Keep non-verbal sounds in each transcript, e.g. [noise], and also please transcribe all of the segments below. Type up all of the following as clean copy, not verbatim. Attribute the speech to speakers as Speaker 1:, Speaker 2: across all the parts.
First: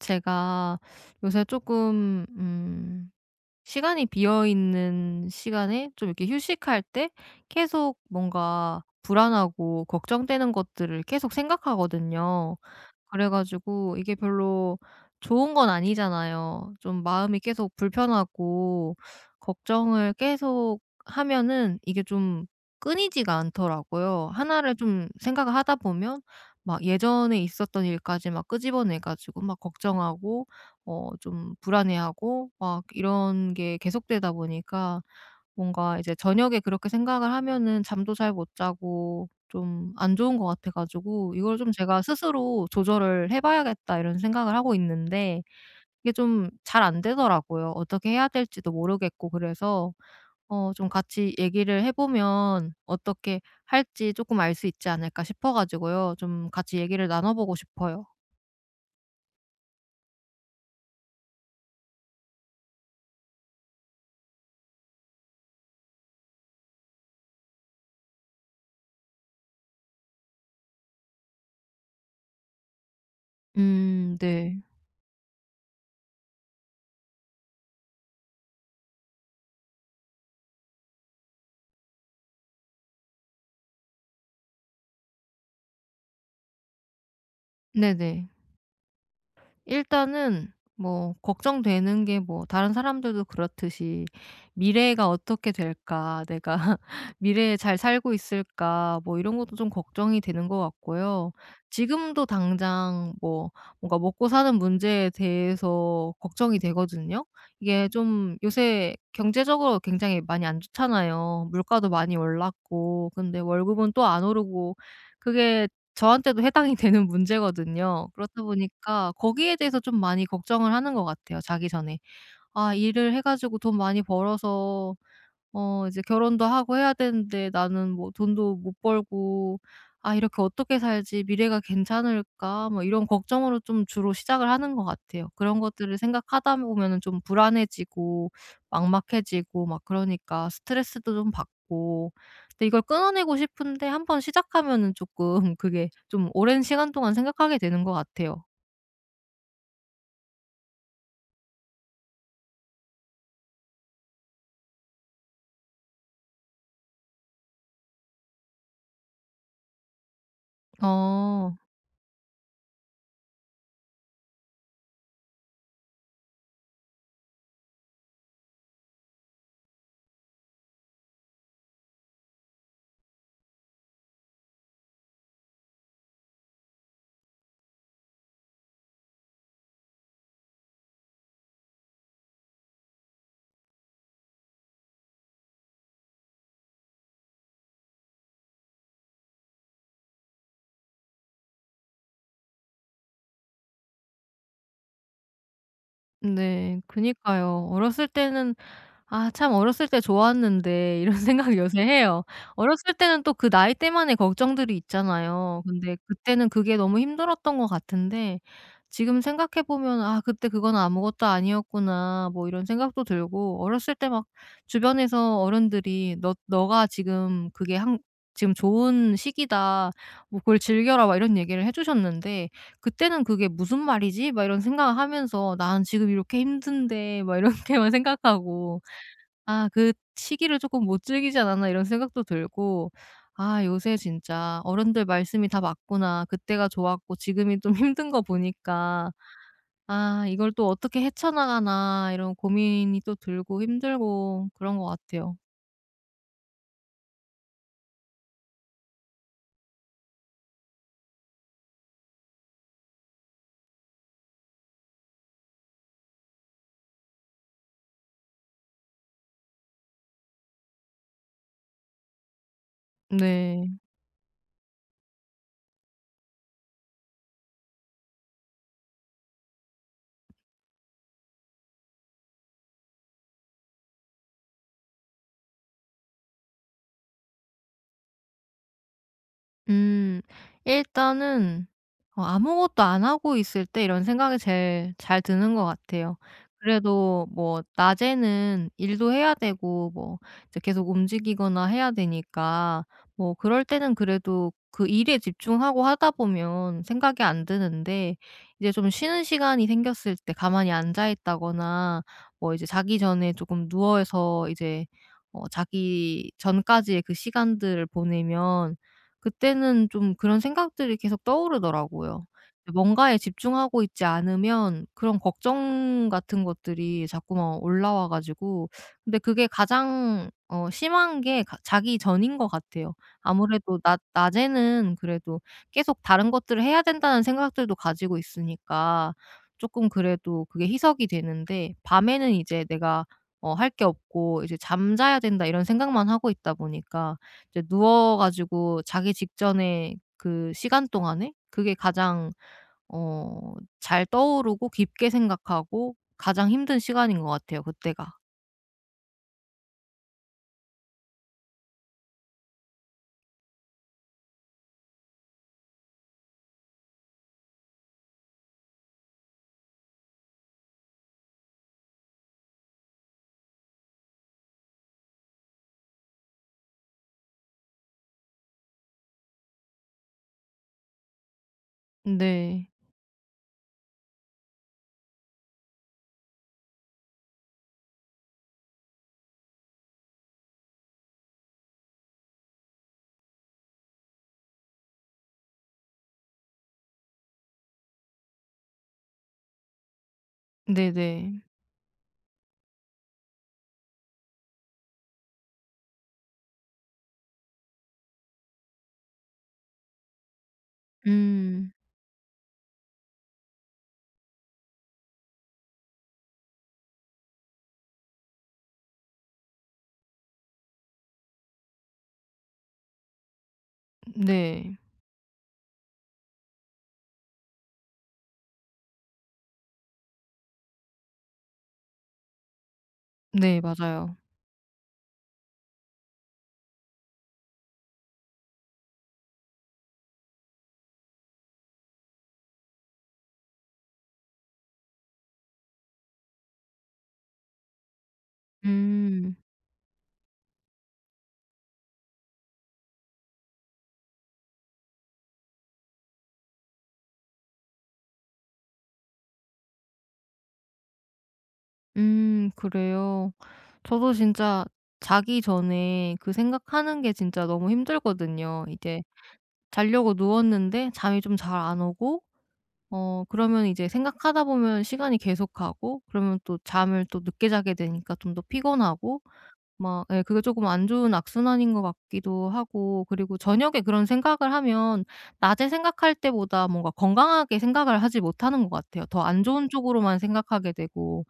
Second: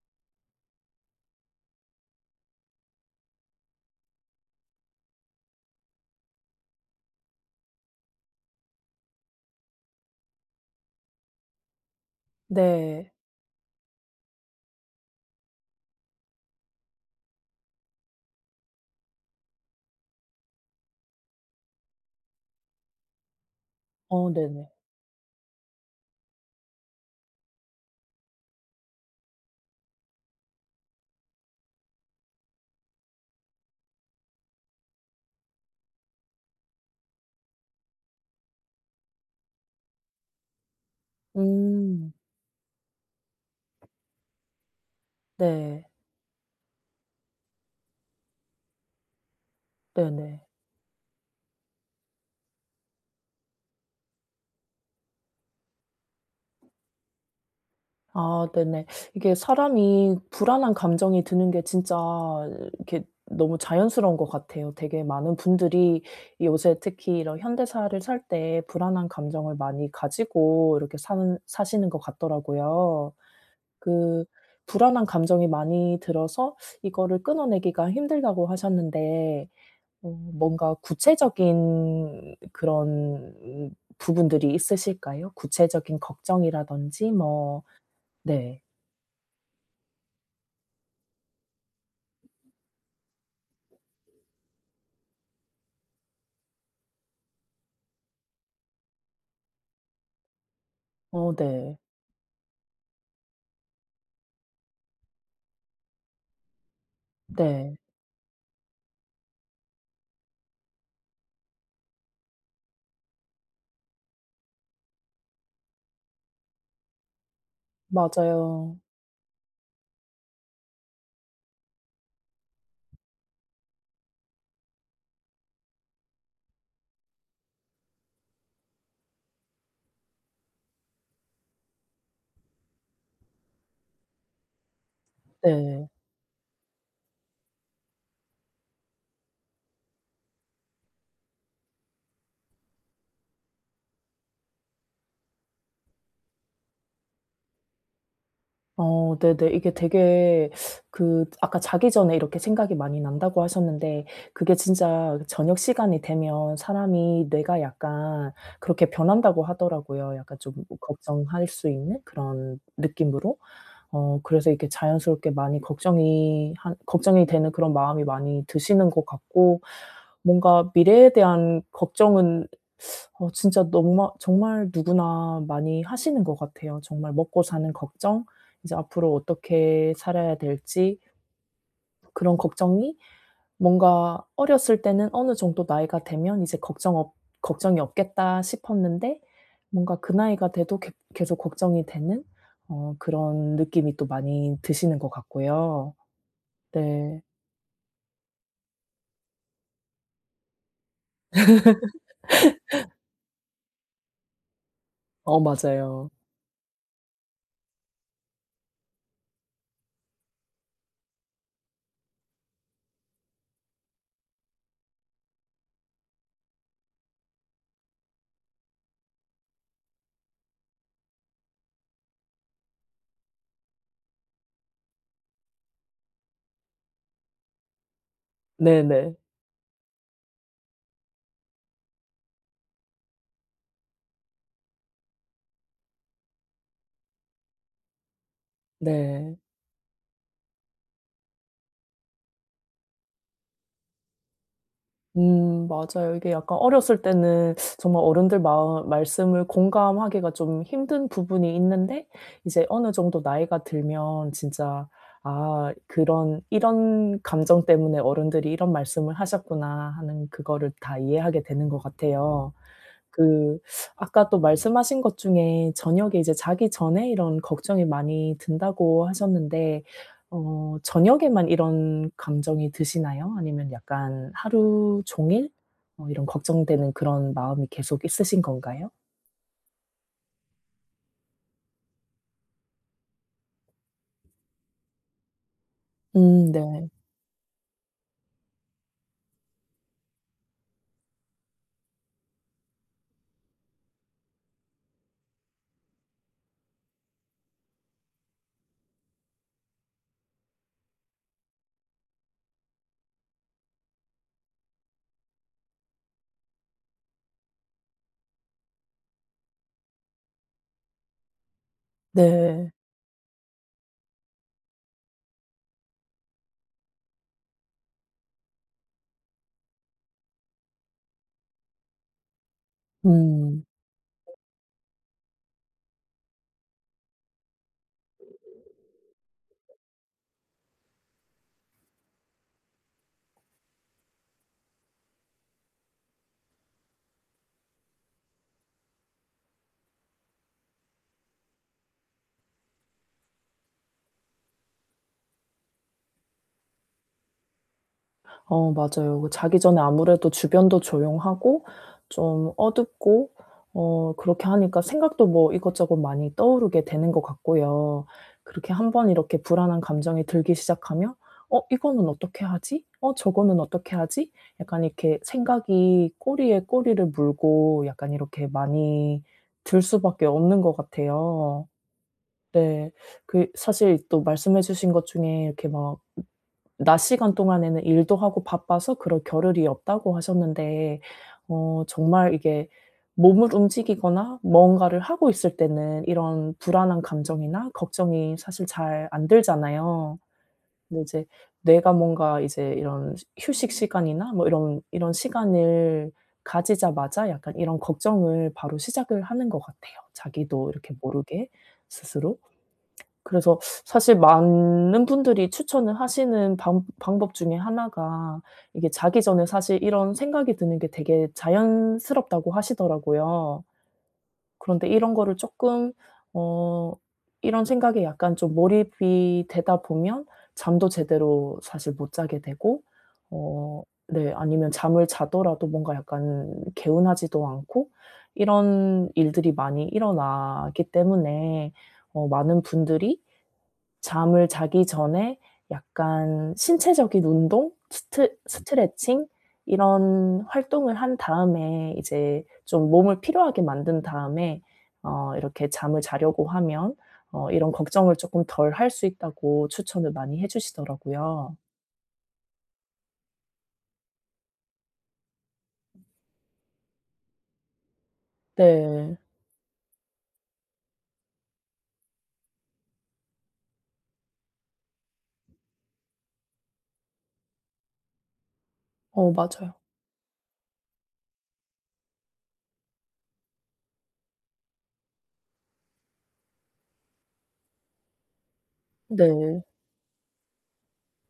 Speaker 1: 제가 요새 조금 시간이 비어 있는 시간에 좀 이렇게 휴식할 때 계속 뭔가 불안하고 걱정되는 것들을 계속 생각하거든요.
Speaker 2: 네.
Speaker 1: 그래 가지고 이게 별로 좋은 건 아니잖아요. 좀 마음이 계속 불편하고 걱정을 계속 하면은 이게 좀 끊이지가
Speaker 2: 어
Speaker 1: 않더라고요.
Speaker 2: 네네.
Speaker 1: 하나를 좀 생각을 하다 보면 막 예전에 있었던 일까지 막 끄집어내 가지고 막 걱정하고 좀 불안해하고 막 이런 게 계속되다 보니까 뭔가 이제 저녁에 그렇게 생각을 하면은 잠도 잘 못 자고 좀 안 좋은 것 같아 가지고 이걸 좀 제가
Speaker 2: 음.
Speaker 1: 스스로 '조절을 해 봐야겠다.' 이런 생각을 하고 있는데
Speaker 2: 네.
Speaker 1: 이게 좀 잘 안 되더라고요. 어떻게 해야 될지도 모르겠고, 그래서
Speaker 2: 네네.
Speaker 1: 좀 같이 얘기를 해 보면 어떻게 할지 조금 알 수 있지 않을까 싶어 가지고요. 좀 같이 얘기를 나눠 보고 싶어요.
Speaker 2: 아 네네. 이게 사람이 불안한 감정이 드는 게 진짜 이렇게 너무 자연스러운 것 같아요. 되게 많은 분들이 요새 특히 이런 현대사를 살 때 불안한 감정을 많이 가지고 이렇게 사는 사시는 것 같더라고요.
Speaker 1: 음,
Speaker 2: 그
Speaker 1: 네.
Speaker 2: 불안한 감정이 많이 들어서 이거를 끊어내기가 힘들다고 하셨는데 어 뭔가 구체적인 그런 부분들이 있으실까요? 구체적인 걱정이라든지 뭐.
Speaker 1: 네네.
Speaker 2: 네.
Speaker 1: 일단은 뭐 걱정되는 게 뭐 다른 사람들도 그렇듯이 '미래가 어떻게 될까? 내가 [laughs] 미래에 잘 살고 있을까?' 뭐 이런 것도 좀 걱정이 되는 것
Speaker 2: 어
Speaker 1: 같고요.
Speaker 2: 네.
Speaker 1: 지금도 당장 뭐 뭔가 먹고 사는 문제에 대해서 걱정이 되거든요.
Speaker 2: 네.
Speaker 1: 이게 좀 요새 경제적으로 굉장히 많이 안 좋잖아요. 물가도 많이 올랐고, 근데 월급은 또 안 오르고, 그게 저한테도 해당이 되는 문제거든요. 그렇다
Speaker 2: 맞아요.
Speaker 1: 보니까 거기에 대해서 좀 많이 걱정을 하는 것 같아요, 자기 전에. '아, 일을 해 가지고 돈 많이 벌어서 이제 결혼도 하고 해야 되는데 나는 뭐 돈도 못 벌고, 아 이렇게 어떻게 살지? 미래가 괜찮을까?' 뭐 이런 걱정으로 좀 주로 시작을 하는 것 같아요. 그런
Speaker 2: 네.
Speaker 1: 것들을 생각하다 보면은 좀 불안해지고, 막막해지고, 막 그러니까 스트레스도 좀 받고. 근데 이걸 끊어내고 싶은데, 한번 시작하면은 조금 [laughs] 그게 좀 오랜 시간 동안 생각하게 되는 것 같아요.
Speaker 2: 어 네네. 이게 되게, 그 아까 자기 전에 이렇게 생각이 많이 난다고 하셨는데 그게 진짜 저녁 시간이 되면 사람이 뇌가 약간 그렇게 변한다고 하더라고요. 약간 좀 걱정할
Speaker 1: 어.
Speaker 2: 수 있는 그런 느낌으로. 어 그래서 이게 자연스럽게 많이 걱정이 한 걱정이 되는 그런 마음이 많이 드시는 것 같고, 뭔가 미래에 대한 걱정은 어 진짜 너무 정말 누구나 많이 하시는 것 같아요. 정말 먹고 사는 걱정, 이제 앞으로 어떻게 살아야 될지 그런 걱정이, 뭔가 어렸을 때는 어느 정도 나이가 되면 이제 걱정이 없겠다 싶었는데 뭔가 그 나이가 돼도 계 계속 걱정이 되는 어 그런 느낌이 또 많이 드시는 것 같고요.
Speaker 1: 네.
Speaker 2: 네.
Speaker 1: 그니까요. 어렸을 때는, 아 참 어렸을 때 좋았는데, 이런 [laughs] 생각 요새 해요. 어렸을 때는 또 그 나이 때만의 걱정들이
Speaker 2: 어
Speaker 1: 있잖아요. 근데
Speaker 2: 맞아요.
Speaker 1: 그때는 그게 너무 힘들었던 것 같은데, 지금 생각해 보면 '아 그때 그건 아무것도 아니었구나.' 뭐 이런 생각도 들고. 어렸을 때 막 주변에서 어른들이 "너 너가 지금 그게 한 지금 좋은 시기다. 뭐 그걸 즐겨라." 막 이런 얘기를 해 주셨는데, 그때는 '그게 무슨 말이지?' 막 이런 생각을 하면서 '난 지금 이렇게 힘든데.' 막 이렇게만 [laughs] 생각하고.
Speaker 2: 네네.
Speaker 1: 아 그 시기를 조금 못 즐기지 않았나 이런 생각도 들고. '아 요새 진짜 어른들 말씀이 다 맞구나. 그때가 좋았고 지금이 좀 [laughs] 힘든 거 보니까,
Speaker 2: 네.
Speaker 1: 아 이걸 또 어떻게 헤쳐나가나.' 이런 고민이 또 들고 힘들고 그런 것 같아요.
Speaker 2: 맞아요. 이게 약간 어렸을 때는 정말 어른들 마음 말씀을 공감하기가 좀 힘든 부분이 있는데 이제 어느 정도 나이가 들면 진짜 '아 그런 이런 감정 때문에 어른들이 이런 말씀을 하셨구나.' 하는 그거를 다 이해하게 되는 것 같아요. 그
Speaker 1: 네.
Speaker 2: 아까 또 말씀하신 것 중에 저녁에 이제 자기 전에 이런 걱정이 많이 든다고 하셨는데 어 저녁에만 이런 감정이 드시나요? 아니면 약간 하루 종일 어 이런 걱정되는 그런 마음이 계속 있으신 건가요?
Speaker 1: 음. 일단은 아무것도 안 하고 있을 때 이런 생각이 제일 잘 드는 것 같아요.
Speaker 2: 네.
Speaker 1: 그래도 뭐 낮에는 일도 해야 되고, 뭐 이제 계속 움직이거나 해야 되니까, 뭐 그럴 때는 그래도 그 일에 집중하고 하다 보면 생각이 안 드는데, 이제 좀 쉬는 시간이 생겼을 때 가만히 앉아 있다거나, 뭐 이제 자기 전에 조금 누워서 이제 자기 전까지의 그 시간들을 보내면 그때는 좀 그런 생각들이 계속 떠오르더라고요.
Speaker 2: 네.
Speaker 1: 뭔가에 집중하고 있지 않으면 그런 걱정 같은 것들이 자꾸만 올라와 가지고. 근데 그게 가장 심한 게 가 자기 전인 것 같아요.
Speaker 2: 음.
Speaker 1: 아무래도 낮 낮에는 그래도 계속 다른 것들을 해야 된다는 생각들도 가지고 있으니까 쪼끔 그래도 그게 희석이 되는데, 밤에는 이제 내가 할 게 없고, 이제 '잠자야 된다.' 이런 생각만 하고 있다 보니까 이제 누워 가지고 자기 직전에 그 시간 동안에 그게 가장 어 잘 떠오르고 깊게 생각하고 가장 힘든 시간인 것 같아요, 그때가.
Speaker 2: 어 맞아요. 그 자기 전에 아무래도 주변도 조용하고 좀 어둡고 어 그렇게 하니까 생각도 뭐 이것저것 많이 떠오르게 되는 것 같고요. 그렇게 한번 이렇게 불안한 감정이 들기 시작하면 '어 이거는 어떻게 하지? 어 저거는 어떻게 하지?' 약간 이렇게 생각이 꼬리에 꼬리를 물고 약간 이렇게 많이 들 수밖에 없는 것 같아요.
Speaker 1: 네.
Speaker 2: 네. 그 사실 또 말씀해 주신 것 중에 이렇게 막 낮 시간 동안에는 일도 하고 바빠서 그럴 겨를이 없다고 하셨는데 어 정말 이게 몸을 움직이거나 뭔가를 하고 있을 때는 이런 불안한 감정이나 걱정이 사실 잘 안 들잖아요. 근데 이제
Speaker 1: 네네.
Speaker 2: 뇌가 뭔가 이제 이런 휴 휴식 시간이나 뭐 이런 시간을 가지자마자 약간 이런 걱정을 바로 시작을 하는 것 같아요, 자기도 이렇게 모르게
Speaker 1: 음.
Speaker 2: 스스로. 그래서 사실 많은 분들이 추천을 하시는 방 방법 중에 하나가 이게 자기 전에 사실 이런 생각이 드는 게 되게 자연스럽다고 하시더라고요.
Speaker 1: 네.
Speaker 2: 그런데 이런 거를 쪼끔 어 이런 생각에 약간 좀 몰입이 되다 보면 잠도 제대로 사실 못 자게 되고,
Speaker 1: 네
Speaker 2: 어
Speaker 1: 맞아요.
Speaker 2: 네, 아니면 잠을 자더라도 뭔가 약간 개운하지도 않고 이런 일들이 많이 일어나기 때문에 어 많은 분들이 잠을 자기 전에 약간 신체적인 운동, 스트레칭
Speaker 1: 음.
Speaker 2: 이런 활동을 한 다음에 이제 좀 몸을 피로하게 만든 다음에 어 이렇게 잠을 자려고 하면 어 이런 걱정을 쪼끔 덜 할 수 있다고 추천을 많이 해 주시더라고요.
Speaker 1: 그래요. 저도 진짜 자기 전에 그 생각하는 게 진짜 너무 힘들거든요. 이제
Speaker 2: 네.
Speaker 1: 자려고 누웠는데 잠이 좀 잘 안 오고, 그러면 이제 생각하다 보면 시간이 계속 가고, 그러면 또 잠을 또 늦게 자게 되니까 좀 더 피곤하고.
Speaker 2: 어 맞아요.
Speaker 1: 막 예, 그게 조금 안 좋은 악순환인 것 같기도 하고. 그리고 저녁에 그런 생각을 하면 낮에 생각할 때보다 뭔가 건강하게 생각을 하지 못하는 것 같아요. 더 안
Speaker 2: 네.
Speaker 1: 좋은 쪽으로만 생각하게 되고,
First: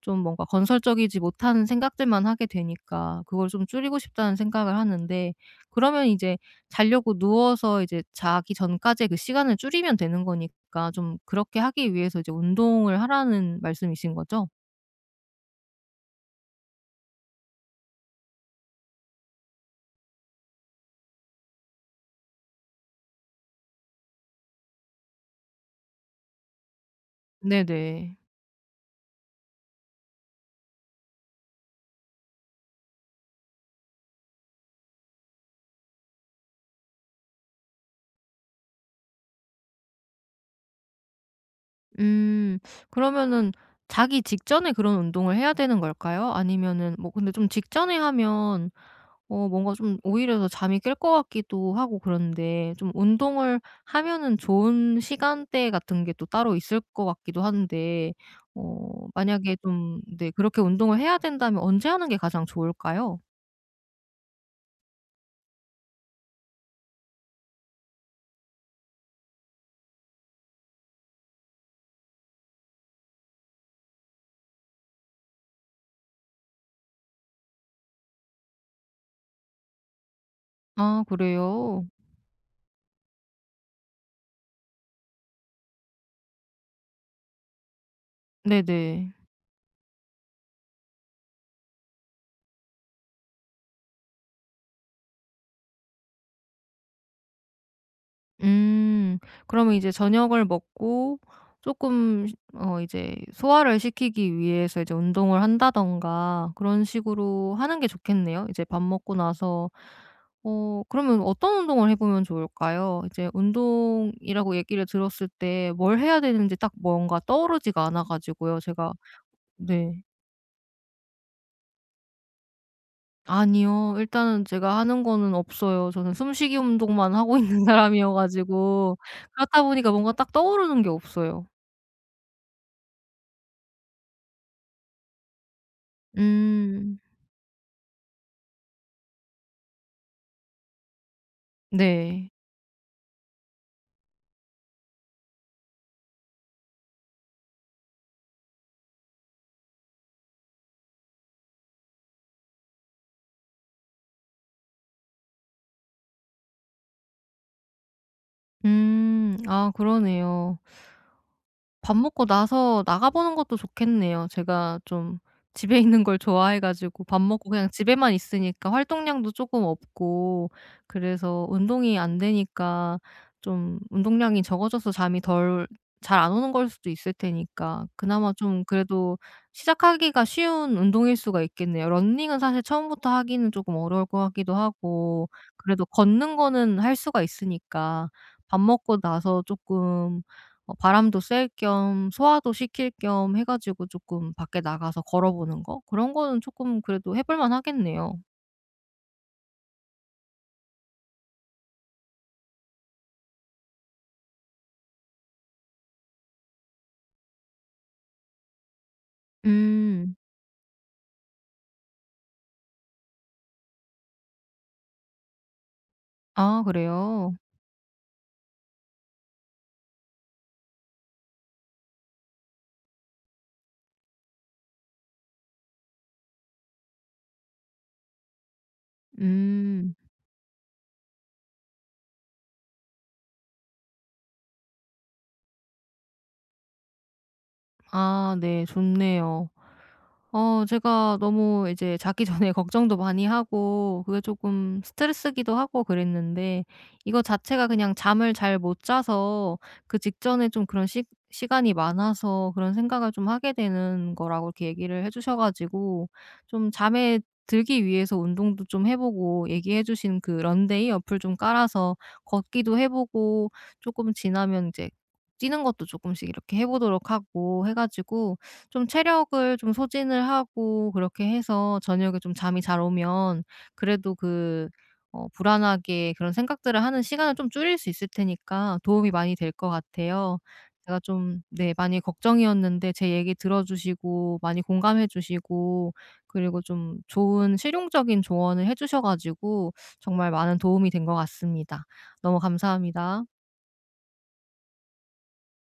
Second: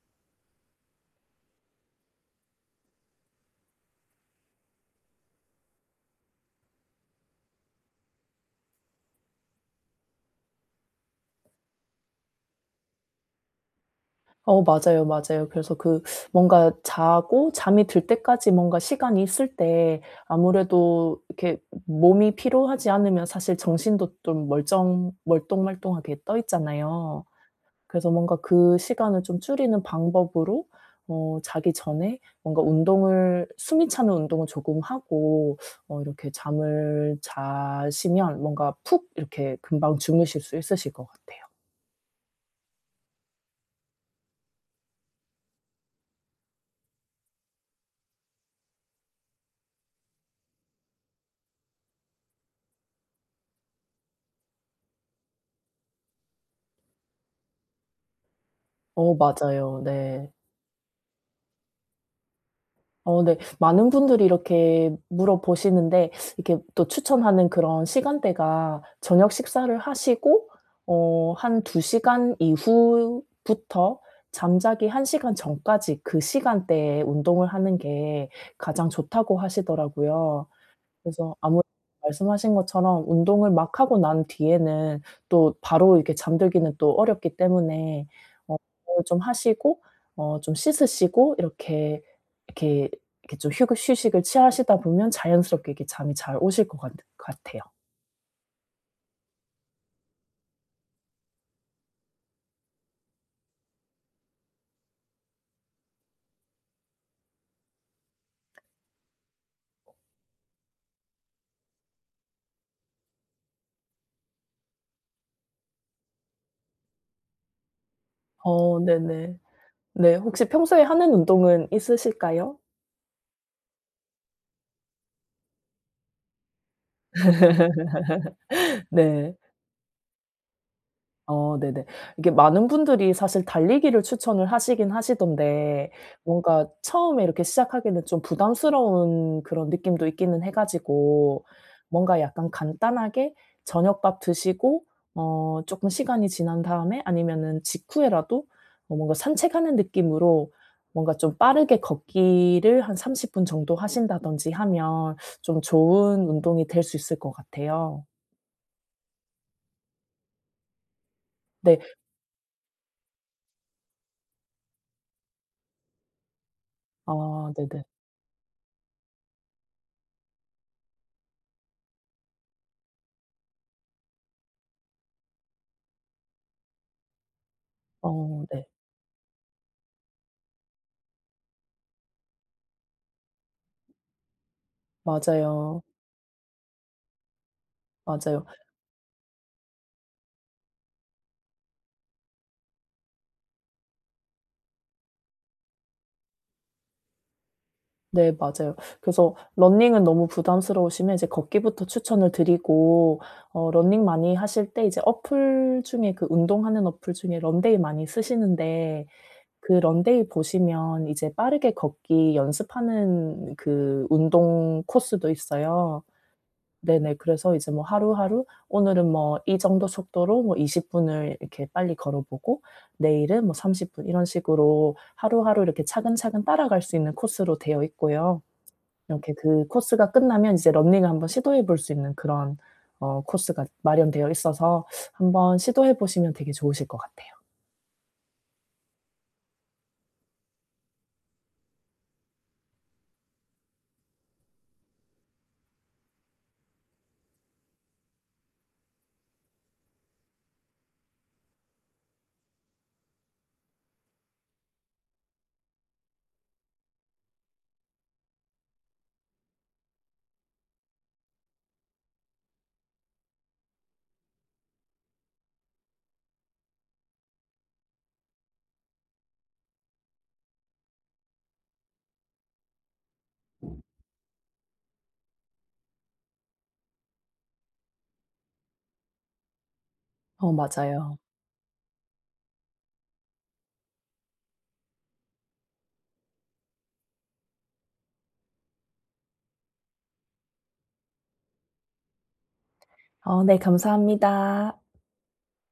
Speaker 1: 좀 뭔가 건설적이지 못한 생각들만 하게 되니까 그걸 좀 줄이고 싶다는 생각을 하는데, 그러면 이제 자려고 누워서 이제 자기 전까지의 그 시간을 줄이면 되는 거니까, 좀 그렇게 하기 위해서 이제 운동을 하라는 말씀이신 거죠?
Speaker 2: 어 맞아요, 맞아요. 그래서 그 뭔가 자고 잠이 들 때까지 뭔가 시간이 있을 때 아무래도 이렇게 몸이 피로하지 않으면 사실 정신도 좀 멀쩡 멀뚱멀뚱하게 떠 있잖아요. 그래서
Speaker 1: 네네.
Speaker 2: 뭔가 그 시간을 좀 줄이는 방법으로 어 자기 전에 뭔가 운동을, 숨이 차는 운동을 조금 하고 어 이렇게 잠을 자시면 뭔가 푹 이렇게 금방 주무실 수 있으실 것 같아요.
Speaker 1: 음. 그러면은 자기 직전에 그런 운동을 해야 되는 걸까요? 아니면은 뭐 근데 좀 직전에 하면 뭔가 좀 오히려 더 잠이 깰 것 같기도 하고. 그런데 좀 운동을 하면은 좋은 시간대 같은 게 또 따로 있을 것 같기도 한데,
Speaker 2: 어
Speaker 1: 만약에
Speaker 2: 맞아요.
Speaker 1: 좀,
Speaker 2: 네.
Speaker 1: 네, 그렇게 운동을 해야 된다면 언제 하는 게 가장 좋을까요?
Speaker 2: 어 네. 많은 분들이 이렇게 물어보시는데 이렇게 또 추천하는 그런 시간대가, 저녁 식사를 하시고 어 한 2시간 이후부터 잠자기 1시간 전까지 그 시간대에 운동을 하는 게 가장 좋다고 하시더라고요.
Speaker 1: 아
Speaker 2: 그래서 아무래도
Speaker 1: 그래요?
Speaker 2: 말씀하신 것처럼 운동을 막 하고 난 뒤에는 또 바로 이렇게 잠들기는 또 어렵기 때문에 어 운동을
Speaker 1: 네네.
Speaker 2: 좀 하시고 어 좀 씻으시고, 이렇게, 이렇게, 이렇게 좀 휴그 휴식을 취하시다 보면 자연스럽게 이렇게 잠이 잘 오실 것 같 같아요.
Speaker 1: 음. 그러면 이제 저녁을 먹고 조금 이제 소화를 시키기 위해서 이제 운동을 한다든가 그런 식으로 하는 게 좋겠네요. 이제 밥 먹고 나서 그러면 어떤 운동을 해 보면 좋을까요? 이제 운동이라고 얘기를 들었을 때 뭘 해야 되는지 딱 뭔가 떠오르지가 않아 가지고요.
Speaker 2: 어
Speaker 1: 제가
Speaker 2: 네네.
Speaker 1: 네.
Speaker 2: 네. 혹시 평소에 하는 운동은 있으실까요?
Speaker 1: 아니요. 일단은 제가 하는 거는 없어요. 저는 숨쉬기 운동만 하고 있는 [laughs]
Speaker 2: [laughs]
Speaker 1: 사람이어 가지고
Speaker 2: 네.
Speaker 1: 그렇다 보니까 뭔가 딱 떠오르는 게 없어요.
Speaker 2: 어 네네. 이게 많은 분들이 사실 달리기를 추천을 하시긴 하시던데 뭔가
Speaker 1: 음.
Speaker 2: 처음에 이렇게 시작하기에는 좀 부담스러운 그런 느낌도 있기는 해 가지고, 뭔가
Speaker 1: 네.
Speaker 2: 약간 간단하게 저녁밥 드시고 어 쪼끔 시간이 지난 다음에 아니면은 직후에라도 어 뭔가 산책하는 느낌으로, 뭔가 좀 빠르게 걷기를 한 30분 정도 하신다든지 하면 좀 좋은 운동이 될 수 있을 것 같아요.
Speaker 1: 음. 아 그러네요.
Speaker 2: 네.
Speaker 1: 밥 먹고 나서 나가보는 것도 좋겠네요. 제가 좀 집에 있는 걸 좋아해 가지고 밥 먹고
Speaker 2: 아
Speaker 1: 그냥
Speaker 2: 네네.
Speaker 1: 집에만 있으니까 활동량도 조금 없고, 그래서 운동이 안 되니까 좀 운동량이 적어져서 잠이 덜 잘 안 오는 걸 수도 있을 테니까, 그나마
Speaker 2: 어
Speaker 1: 좀
Speaker 2: 네.
Speaker 1: 그래도 시작하기가 쉬운 운동일 수가 있겠네요. 러닝은 사실 처음부터 하기는 조금 어려울 것 같기도 하고.
Speaker 2: 맞아요,
Speaker 1: 그래도 걷는 거는 할 수가 있으니까
Speaker 2: 맞아요.
Speaker 1: 밥 먹고 나서 조금 바람도 쐴 겸 소화도 시킬 겸 해 가지고 조금 밖에 나가서 걸어보는 거, 그런 거는 조금 그래도 해볼 만하겠네요.
Speaker 2: 네 맞아요. 그래서 러닝은 너무 부담스러우시면 이제 걷기부터 추천을 드리고 어 러닝 많이 하실 때 이제 어플 중에, 그 운동하는 어플 중에 런데이 많이 쓰시는데 그
Speaker 1: 음.
Speaker 2: 런데이 보시면 이제 빠르게 걷기 연습하는 그 운동 코스도 있어요.
Speaker 1: 아
Speaker 2: 네네.
Speaker 1: 그래요?
Speaker 2: 그래서 이제 뭐 하루하루 오늘은 뭐 이 정도 속도로 뭐 20 분을 이렇게 빨리 걸어 보고 내일은 뭐 30분, 이런 식으로 하루하루 이렇게 차근차근 따라갈 수 있는 코스로 되어 있고요. 이렇게 그
Speaker 1: 음.
Speaker 2: 코스가 끝나면 이제 러닝을 한번 시도해 볼 수 있는 그런 어 코스가 마련되어 있어서 한번 시도해 보시면 되게 좋으실 것 같아요.
Speaker 1: 아 네 좋네요. 제가 너무 이제 자기 전에 [laughs] 걱정도 많이 하고 그게 조금 스트레스기도 하고 그랬는데, 이거 자체가 그냥 잠을 잘 못 자서 그 직전에 좀 그런 시 시간이 많아서 그런 생각을 좀 하게 되는 거라고 이렇게 얘기를 해 주셔 가지고, 좀 잠에 들기 위해서 운동도 좀 해 보고, 얘기해 주신 그 런데이 어플 좀 깔아서 걷기도 해 보고, 조금 지나면 이제 뛰는 것도 조금씩 이렇게 해 보도록 하고 해 가지고 좀 체력을 좀 소진을 하고, 그렇게 해서 저녁에 좀 잠이 잘 오면 그래도 그 불안하게 그런 생각들을 하는 시간을 좀 줄일 수 있을 테니까 도움이 많이 될 것 같아요.
Speaker 2: 어
Speaker 1: 제가
Speaker 2: 맞아요.
Speaker 1: 좀, 네, 많이 걱정이었는데 제 얘기 들어 주시고 많이 공감해 주시고, 그리고 좀 좋은 실용적인 조언을 해 주셔 가지고 정말 많은 도움이 된 것 같습니다. 너무 감사합니다.
Speaker 2: 어네 감사합니다.